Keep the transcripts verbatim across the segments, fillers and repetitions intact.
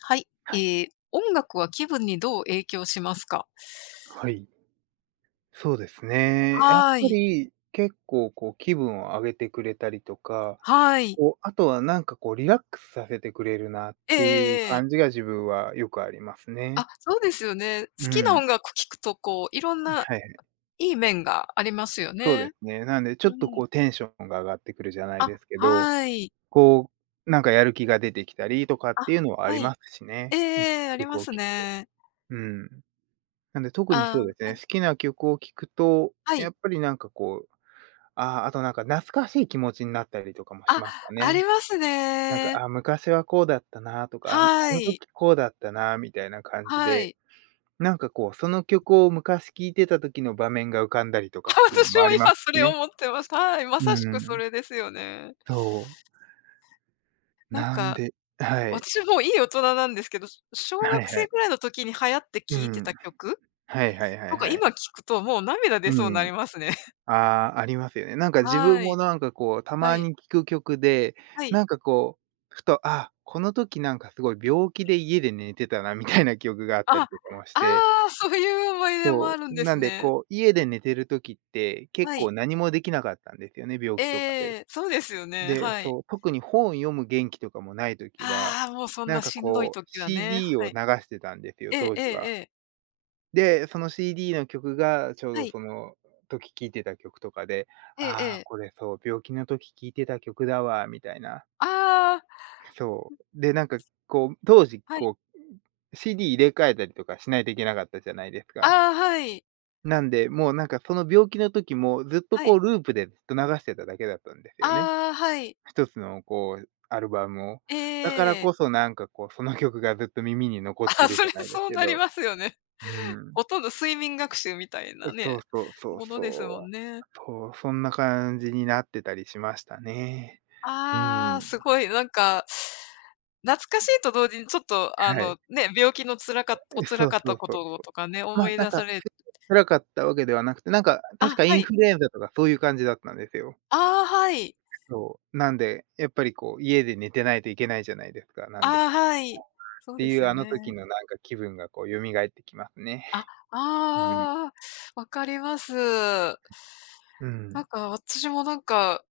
はい、はい。ええ、音楽は気分にどう影響しますか？はい。そうですね。やっはぱい。り結構こう気分を上げてくれたりとか、はい。こう、あとはなんかこうリラックスさせてくれるなっえええていうえええ。感じが自分はよくありますあ、ね。そうですよね。好うきなん。音楽聴くと、こう、いろんなはいはい。いい面がありますよそうでね。すね。なんでちうょっとん。こうテンションが上がってくるじゃないあ、ですけど、はい。こう、なんかやる気が出てきたりとかっあ、ていうのはあはりい。ますしええね、ええ、ありま曲をす聴くと。ね。うん。なんで特にそああ、うはですね、い。好きな曲を聴くと、はやい。っぱりなんかこうああ、あとなんか懐かしい気持ちになったりとかもしあ、ますかありね。ますなんか、ね。あ、昔はこうだったなとか、あのあはのい。時こうだったなみたいな感じはで、い。なんかこう、その曲を昔聴いてた時の場面が浮かんだりとかっ ていうの私もあもりま今すそしれね。思ってます。はい、まうさしくそん、れですよね。そう。なんなんかではい。私もういい大人なんですけど、小はい学は生い。ぐらいの時に流行ってう聴いてたん。曲はいはいはといか、はい。今聴くともう涙出そうになうりんますね。ああ、ありますよね。なんか自分はもい。なんかこう、たはまい。に聴く曲で、はい。なんかこう、ふと、あ、この時なんかすごい病気で家で寝てたなみたいな記憶があったあ、りあとかもして、あ、そういう思い出もあそるんう、でなすんでね。こう、家で寝てる時って結はい。構何もできなかったんですよね、病気とかで。ええ、そうですよね、で、はい。そう、特に本読む元気とかもない時は、ああ、もうそんなんなかしんどいこう、時はね、シーディー はを流い。してたんですよ、ええ当ええ時えは。え、で、その シーディー の曲がちょうはどい、その時聴いてた曲とかで、えええああ、え。これそう、病気の時聴いてた曲だわみたいな。あそう。で、なんかこう、当時あ、はい。こう、シーディー 入れ替えたりとかしないといけなかったじゃないですか。ああ、はい。なんで、もうなんかその病気の時もずっとはこい。うループでずっと流してただけだったんですよね。ああ、はい。一つのこうアルバムを。えだからえ。こそなんかこう、その曲がずっと耳に残っ てあ、るそじれゃないですそうけなりど、ますよね。う ん。ほとんど睡眠学習みたいなそね、うそうそうものですもそんう。ね。そう、そんな感じになってたりしましたね。うああ、ーすん、ごいなんか、懐かしいと同時にちょっとあはい。の、ね、病気のつらかおえ、辛そうかっそたうこそうとそう。とかね、ま思あ、いなん出か、さつれ、辛かったわけではなくて、なんか、確あ、かイはンい。フルエンザとかそういう感じだったんですよ。ああ、はい。そう、なんで、やっぱりこう家で寝てないといけないじゃないですか、なんで。っああ、はい。そうてでいすうよあのね。時のなんか気分がこう蘇ってきますね。あ、うん。ああ、わかります。うなんん。か私もなんか、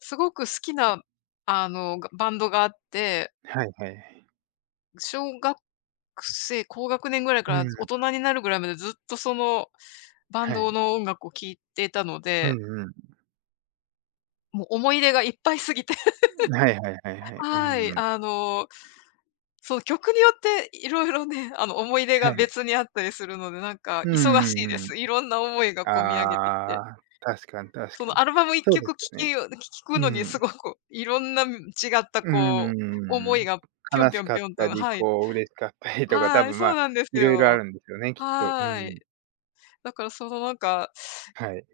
すごく好きな、あの、がバンドがあって、はいはいはい。小学く高学年ぐらいかうら大ん、人になるぐらいまでずっとそのバンはドい。の音楽を聴いていたのうで、んうもう思い出がいっぱいすぎて、ん。はいはいはい はい。うはんい、うん。あの、その曲によっていろいろね、あの、思い出がはい。別にあったりするので、なんかう忙んうしんいでうん。す。いろんな思いがこみ上げてきて。ああ、確かに確そかのに。アルバムそ1うで曲す聴よきね。よ聴くのうにすごん。くいろんな、違ったうんこうう、思いんがぴょん悲ぴょしんかぴっょんと、たり、はい。こう嬉しかったりとか、多はい、分、そまうあ、なんですいろいろあよ。るんですよね、きっと。うはい。ん。だからそのなんかはい。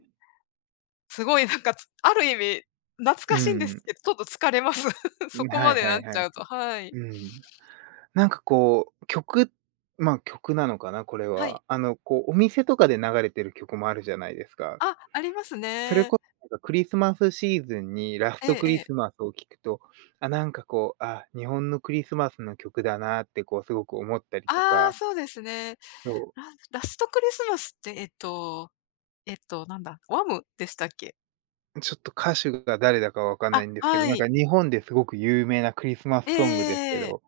すごいなんか、つある意味、懐かしいんですけど、ちょっと疲れます。うそん、こはまいではなっいちはゃい。うと、はい。うん。なんかこう、曲まあ、曲なのかな、これはは。い。あの、こう、お店とかで流れてる曲もあるじゃないですか。あ、ありますそれね。こそなんかクリスマスシーズンにラスえトクええリえ。スマスを聴くと、あ、なんかこう、あ、日本のクリスマスの曲だなってこうすごく思ったりとああ、か、そうですね。そう、ララストクリスマスって、えっと、えっと、なんだ、ワムでしたっけ？ちょっと歌手が誰だかわかんなあ、いんですけど、はなんい。か日本ですごく有名なクリスマスソングですけええ、ど、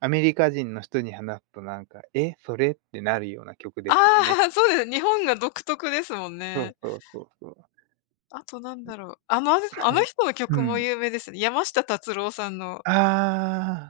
アメリカ人の人に話すとなんか、「え、それ？」ってなるような曲でああ、すよね。そうですね、日本が独特ですもんそうね。そうそうそう。あとなんだろう、あの、あのはあのい。人のう曲もん。有名ですね。山下達郎さんのあ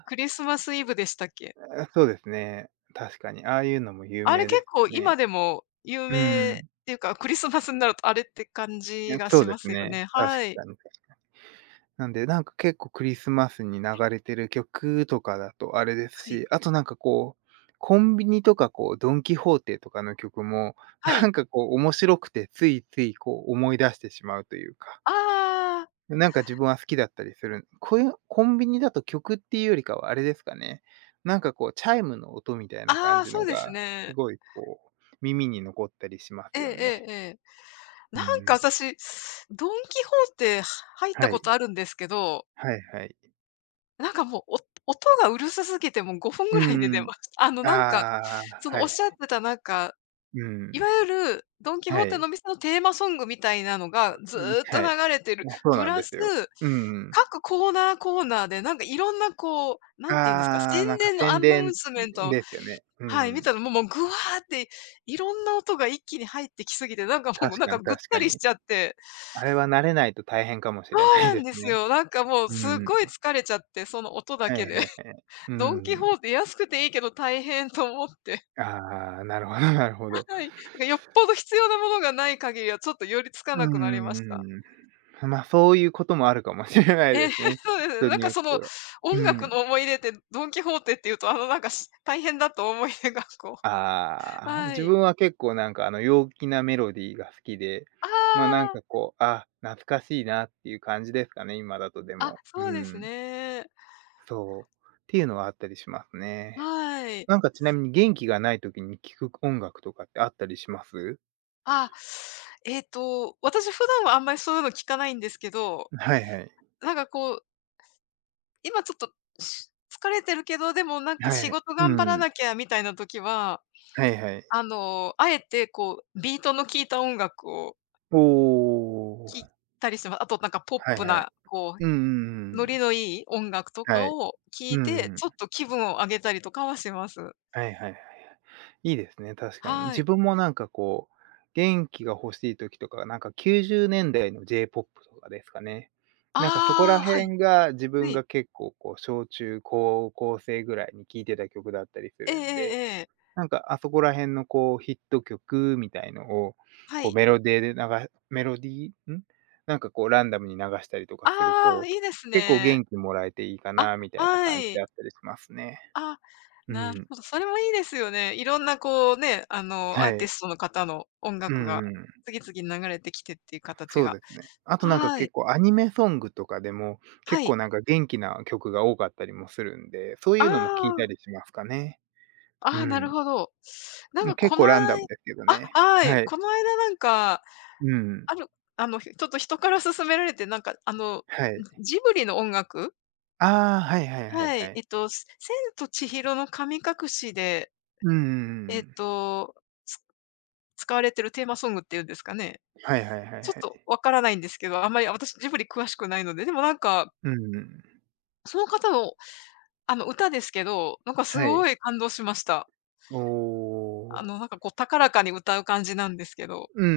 クリスマスイブでしたっけ？あ、ああ、そうですね。確かに、ああいうのも有あれ名結で構すよ今ね。でも有う名っん。ていうか、クリスマスになるとあれって感いじや、がそしうでますすよね。ね。確はい。かに。なんで、なんか結構クリスマスに流れてる曲とかだとあれですはい。し、あとなんかこう、コンビニとかこうドンキホーテとかの曲も、はない。んかこう面白くて、ついついこう思い出してしまうというか、ああ、なんか自分は好きだったりする。こういうコンビニだと曲っていうよりかはあれですかね、なんかこうチャイムの音みたいなあ感あ、じそのうですが、すね。ごいこう耳に残ったりしまえすええよえね。ええ。うなんかん。私、ドン・キホーテは入ったはこい。とあるんですけど、はいはい。なんかもう、お音がうるさすぎてもうごふんうぐらいでんう出まんした。あのなんか、ああ、そのはおっしい。ゃってたなんかういん。わゆるドンキホはーテい。の店のテーマソングみたいなのがずうん、ーっとはい。流れてる。あそうプなんラでス、すよ。うんうん。各コーナー、コーナーでなんかいろんなこう、なんて言うんですか、あ宣あ、なんか伝のア宣ナウ伝ンスメント、ですよね。うはい、見ん。たのも、もうグワーっていろんな音が一気に入ってきすぎて、なんかもうなん確かかにぐっ確たかりしに。ちゃって。あれは慣れないと大変かもしそれないうなでんですすね。よ。なんかもうすっうごいん疲れちゃって、その音だはけいで。はい はい。うドンキんホーテ安くていいけど大変と思って。ああ、なるほど。 なるほど。はい。なんかよっぽど必要なものがない限りはちょっと寄りつかうなくなりんました。うんうん。ま、そういうこともあるかもしれないええ、です ね、そうですね、人なんにかよっそての、は。う音楽ん。の思い出って、ドン・キホーテっていうと、あのなんかし 大変だと思い出がこう。 ああ、は自い。分は結構なんかあの陽気なメロディーが好きで、ま、あなんあかこう、あ、懐かしいなっていう感じですかね、今だとであ、あ、も。うそうですん。ね。そう。っていうのはあったりしますね。はい。なんかちなみに元気がない時に聴く音楽とかってあったりします？あ、えっと、私普段はあんまりそういうの聞かないんですけど、はいはい。なんかこう、今ちょっと、し疲れてるけど、でもなんかは仕い。事う頑張らん。なきゃみたいな時は、はいはい。あの、あえてこう、ビートの効いた音楽をお聴いーたりしてます。あとなんかポッはいプはい。な、こうんうんううんうノリん。のいい音楽とかはい。を聴いうて、んうん。ちょっと気分を上げたりとかはします。はいはいはい。いいですね、確かに。は自い。分もなんかこう、元気が欲しい時とか、なんかきゅうじゅうねんだいの J-ポップ とかですかね。なんかそこあらあ、はい、辺が自は分い。が結構こう、小中高校生ぐらいに聴いてた曲だったりすええるえんで、えええ。なんかあそこら辺のこうヒット曲みたいのを、はこうい。メロディーで流メロディーん？なんかこうランダムに流したりとかするああ、と、いいです結構ね。元気もらえていいかあ、なみたいなは感じでい。あったりしますね。あ、うなるん。ほど、それもいいですよね。いろんなこうね、あの、アはーティい。ストの方の音う楽がんうん。次々流れてきてっていう形そうが。ですね。あとなんかはい。結構アニメソングとかでも、は結い。構なんか元気な曲が多かったりもするんで、そういうのも聞いたありしますかね。あ、うああ、なるん。ほど。なんもかう結こ構ランダなムいですけどあ、ね。はい。はい。この間なんかうん。ある あの、ひちょっと人から勧められて、なんか、あの、はい。ジブリの音楽、ああ、はいはいはいははい、えっい。と、す千と千尋の神隠しで、うえんっんと、つ使われてるテーマソングっていうんですかね。はいはいはいちょっはとい。わからないんですけど、あんまり私ジブリ詳しくないので、でもなんか、ううん。その方の、あの、歌ですけど、なんかすはごい。い感動しました。おあお。の、なんかこう高らかに歌う感じなんですけど。うん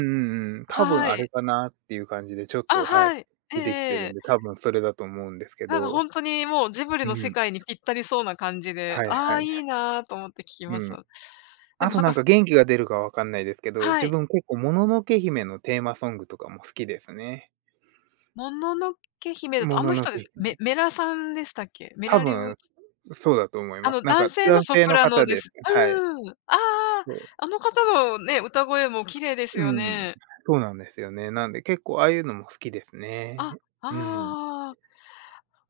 うんうん。多分はあれい。かなっていう感じで、ちょっあ、と、はい、はい。ええ出てきてえるんで、え。多分それだと思うんですけなんかほど。んとにもうジブリのう世ん。界にぴったりそうな感じで、はいはああ、いい。いなと思って聞きましうん。た。であもとなんか、なんか元気が出るかわかんないですけど、は自い。分結構もののけ姫のテーマソングとかも好きですね。もののけ姫だともあののの人です。けメ姫。メラさんでしたっけ？メ多ラりょうい分、そうだと思いあます。のなん男か性の男ソ性プのラノ方でです。す。うはい。ーん。ああ、そう。あの方のね、歌声も綺麗ですうよん。ね。そうなんですよね。なんで結構ああいうのも好きですあ、ああね。うん。ああ。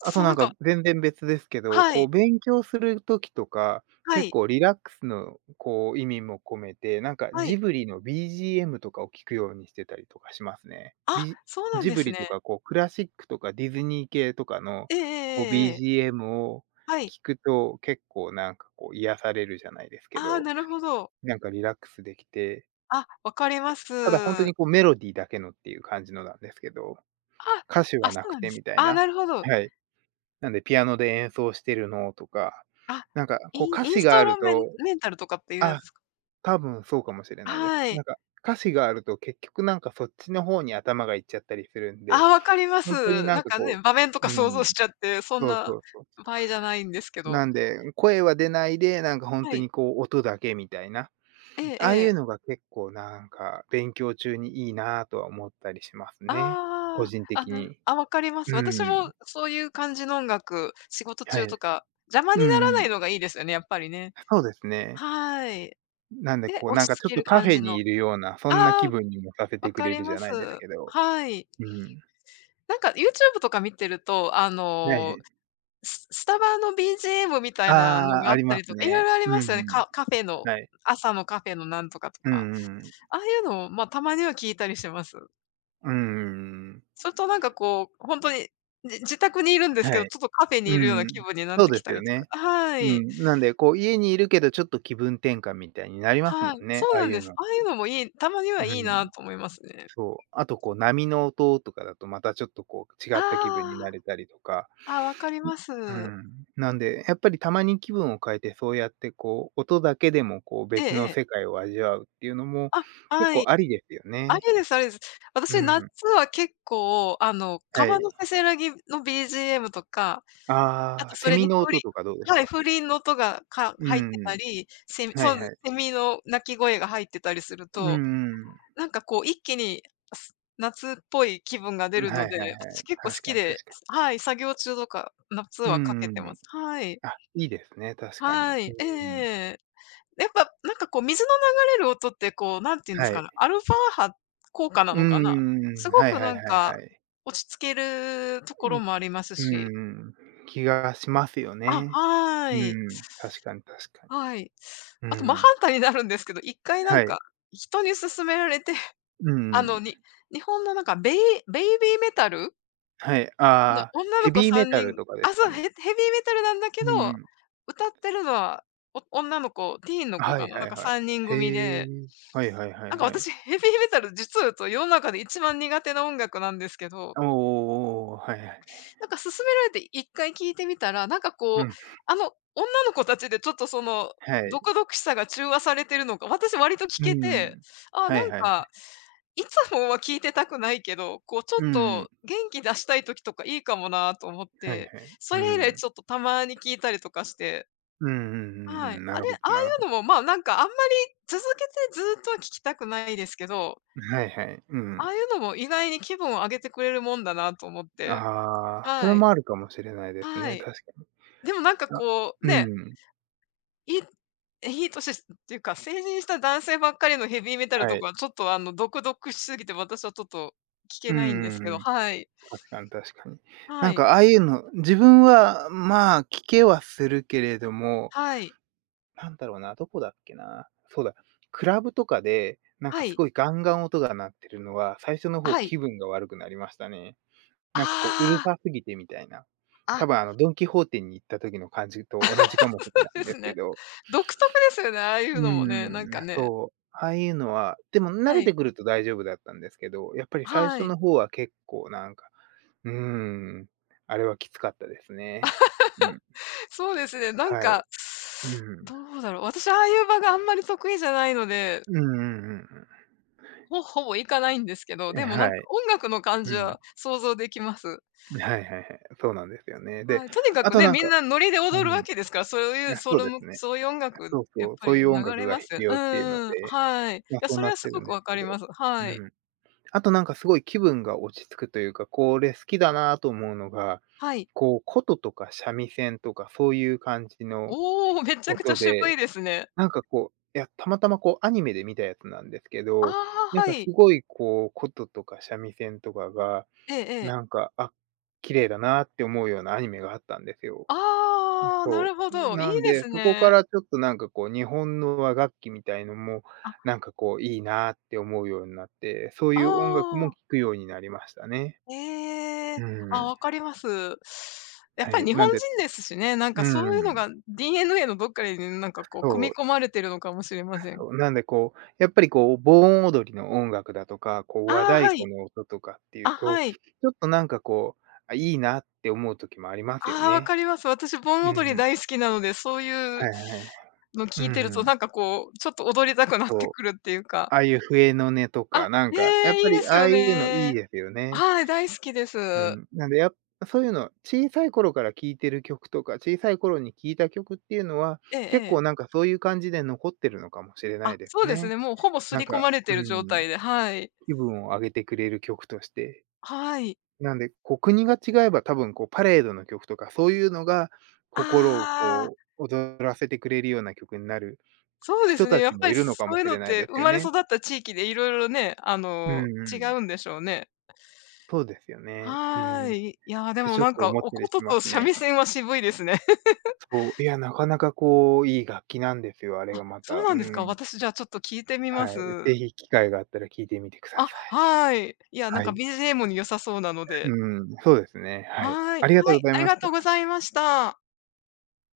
あとう、ななんんかか、全然別ですけど、はこい、う勉強する時とか、は結い、構リラックスのこう意味も込めて、なんかはジい。ブリの ビージーエム とかを聞くようにしてたりとかしますね。あ、ビそうなんジでブすリとね。かこうクラシックとかディズニー系とかのえええええこう えええ。ビージーエム をはい。聞くと、結構なんかこう癒されるじゃないですけああ、ど、なるほど。なんかリラックスできて、あ、分かります。ただ本当にこうメロディーだけのっていう感じのなんですけど、あ、歌詞あ、はそなうくなんでてす。みたいあ、な。なるほど。はい。なんでピアノで演奏してるのとか、あ、なんかこうイン歌イン詞スがトあロるメンとメンタルとかっていうやあ、つすか？多分そうかもしれないです。はなんい。か歌詞があると結局なんかそっちの方に頭がいっちゃったりするんあで、あ、わかりまほんとにす。ななんんかかね、こ場面とかうう想像ん、しちゃって、そんそうなそうそうそ場合う。じゃないんですけど。なんで、声は出ないで、なんかほんはとい。にこう音だけみたいな、えええああいうえ。のが結構なんか勉強中にいいなとは思ったりしますね、個あ人あ、あ、的なるに。あ、わかりまうす。私ん。もそういう感じの音楽、仕事は中い。とか、邪魔にうなんらうないん。のがいいですよね、やっぱりね。そうですね。はい。なんで、で、こう、落なんちか着ちょっけとるカフ感ェじにの。いるような、そんなあ気あ、分にもさせわてくかれりるじまゃす。ないですけど。はい。うん。なんか YouTube とか見てると、あはいはのい。ススタバの ビージーエム みたあいなのあ、がああっりたまりすとか、色ね。々ありうますんよね。うカカフェのん。はい。朝のカフェのなんとかとうか。んうん。ああいうのを、ま、たまには聞いたりします。うんん。それとなんかこう、ほんとに、じ自宅にいるんですはけど、い。ちょっとカフェにういるようん。な気分になっそうてできすたよりとか、ね。はうい。ん。なんで、こう、家にいるけどちょっと気分転換みたいになりますもはい、んそね、うああなんいでうす。の。ああいうのもいい、たまにはういいなん。と思いますね。そう。あと、こう、波の音とかだとまたちょっとこう、違った気分にあなれたりとか。あ、あ、分かりまうす。ん。なんで、やっぱりたまに気分を変えて、そうやってこう、音だけでもこう、ええ別のええ。世界を味わうっていうのも、あ、結は構い。ありですよあね。りですありです。う私、夏ん。は結構、あの、は川い。のせせらぎの ビージーエム とか、ああとあ、そセれミにの風音鈴、とかどうですはい、か？風鈴の音が、かう入ってん。たり、セミ、はそいうです、はい。セミの鳴き声が入ってたりするうんと、うん。なんかこう一気に、す夏っぽい気分がは出いるはのいはい。で、私結構好確きかに確で、かに。はい、作業中とか、夏うはかんけうてまん、す。はい。あ、いいですね、確かに。はい、ええうん。ええ。やっぱなんかこう水の流れる音ってこう、何て言うんですはかい。ね、アルファ波効果なうのかな。すんごはいくはないんはいか、はい。落ち着けるとこうろん。もありますうし。んうん、気がしますよあ、ね。はうい。ん。確かに確かに。はい。うあと、真ん。反対になるんですけど、一回なはんか、い。人に勧められて、うあの、ん。に日本のなんかベイベイビーメタル、はい、ああの、あ、女ヘの子ビーメ3タル人とかですあ、そかう、ヘね？ヘビーメタルなんだけうんうど、ん。歌ってるのは、お女の子、ティーンの子はかいな、なはんいかはさんにんい。組へで。え。はいはいはいなんかはい。私ヘビーメタル、実を言うと世の中で一番苦手な音楽なんですけど、おーおーおーはいはい。なんか勧められて一回聞いてみたら、なんかうこう、ん、あの、女の子たちでちょっとその、はい。毒々しさが中和されてるのか、私割と聞うけて、んあ、はないんはい。か、いつもは聞いてたくないけど、こうちょうっんうとん。元気出したい時とかいいかもなと思っはいて、はい。そうれ以来ん。ちょっとたまに聞いたりとかして、うんうんうんうはい。ん。なあるれ、ほああいどなるほうのど。も、まあ、なんかあんまり続けてずっとは聞きたくないですけど、はいはい。うあん。あいうのも意外に気分を上げてくれるもんだなと思って。ああ、それはい。もあるかもしれないですはね、い。確かに。でもなんかあ、こう、ね、うん。いいいい年しっていうか、成人した男性ばっかりのヘビーメタルはとい。かはちょっとあの、毒々しすぎて、私はちょっと聞けうんないんでうすんけど、うん。はい。確かに確かに。はなんい。かああいうの、自分は、まあ、聞けはするけれども、はい。なんだろうな、どこだっけな。そうだ、クラブとかで、なんはかすい。ごいガンガン音が鳴ってるのは、最初の方はい。気分が悪くなりましたね。なんかこう、うるあさすぎてみたいな。あ、多あ、分あの、ドンキホーテに行った時の感じと同じ そうかもしれないでんですすけね。ど。独特ですよね、ああいううのもね、なんかーん、ね。そう。ああいうのは、でも慣はれい。てくると大丈夫だったんですけど、やっぱり最は初い。の方は結構なんか、うーん、あれはきつかったですね。うん、そうですね、なんはい。か、うん。どうだろう、私ああいう場があんまり得意じゃないので、うんうんうんほほぼ行かないんですけど、うでん。え、もなはんかい。音楽の感うじんはいうんは想像できます。はいはいはい。そうなんですよね。で、はい、とにかあくとね、なんみんかなノリでう踊るわん、けですから、そういいう、や、そそうれでもすね。そういう音楽そうやっそう、ぱそういりう音流楽れがま必す。う要っていうのんうん、で、はい。いま、や、そそうれなっはすてごるんくですわかけりまど。す。はい。うん。あとなんかすごい気分が落ち着くというか、これ好きだなと思うのが、はい。こう、琴とか三味線とかそういう感じのおお、めちゃくちゃ音渋いで、ですね。なんかこう、いや、たまたまこうアニメで見たやつなんですけあど、あ、なんはかすい。ごいこう、琴とか三味線とかが、ええええ。なんか、あ、綺麗だなって思うようなアニメがあったんですよ。ああ、なそるほう。ど、いいなんでで、すそこかね。らちょっとなんかこう、日本の和楽器みたいのも、あ、なんかこういいなって思うようになって、そうあいう音楽もあ、聴くようになりましたね。ええ、うあ、ん。わかります。やっはぱりい。日な本んで人ですしね、なんうかそういうのん。が ディーエヌエー のどっかになんかこうそ組みう。込まれてるのかもしれません。そう、なんでこう、やっぱりこう、盆踊りの音楽だとか、こうあ和あ、太は鼓い。の音とかっていうあ、と、はい。ちょっとなんかこう、あ、いいなって思う時もありますよああ、わかね。ります。私、盆う踊りん大好きなので、そういうはいはい。のう聞いてるんうと、ん。なんかこう、ちょっと踊りたくなってそう。くるっていうか。ああいう笛の音とあ、か、なんえか、やっえ、いぱいでりすああよいうのいいね。ですよね。はい、大好きでうす。ん。なんで、やっそういうの、小さい頃から聴いてる曲とか、小さい頃に聴いた曲っていうのは、ええ結ええ。構なんかそういう感じで残ってるのかもしれなあ、いでそうすですね、ね。もうほぼ刷なんり込か、まれてうる状ん、態で、はい。気分を上げてくれる曲として。はい。なんで、こう国が違えば多分こうパレードの曲とか、そういうのがあ心をあ、こう躍らせてくれるような曲になるそうで人すね、たやちっぱもりいるのかそもういうしのっれないて、で生すよまれ育ね。った地域でいろいろね、あうんの、う違うんん。でしょうね。そうですよね。うはん。い。いや、でてもちょっなんとか、思っおたりこしとまとす三味ね。線は渋いですね。そう、いや、なかなかこう、いい楽器なんですよ、あれあ、がまそうた。なんですうか。ん。私じゃあちょっと聞いてみはまい。ぜす。ひ機会があったら聞いてみてくださあ、い。はい。いや、なんはか い。ビージーエム に良さそうなので。うん、そうですね、はい。はあい。りがとはうい、ございありましがとうごた。ざいました。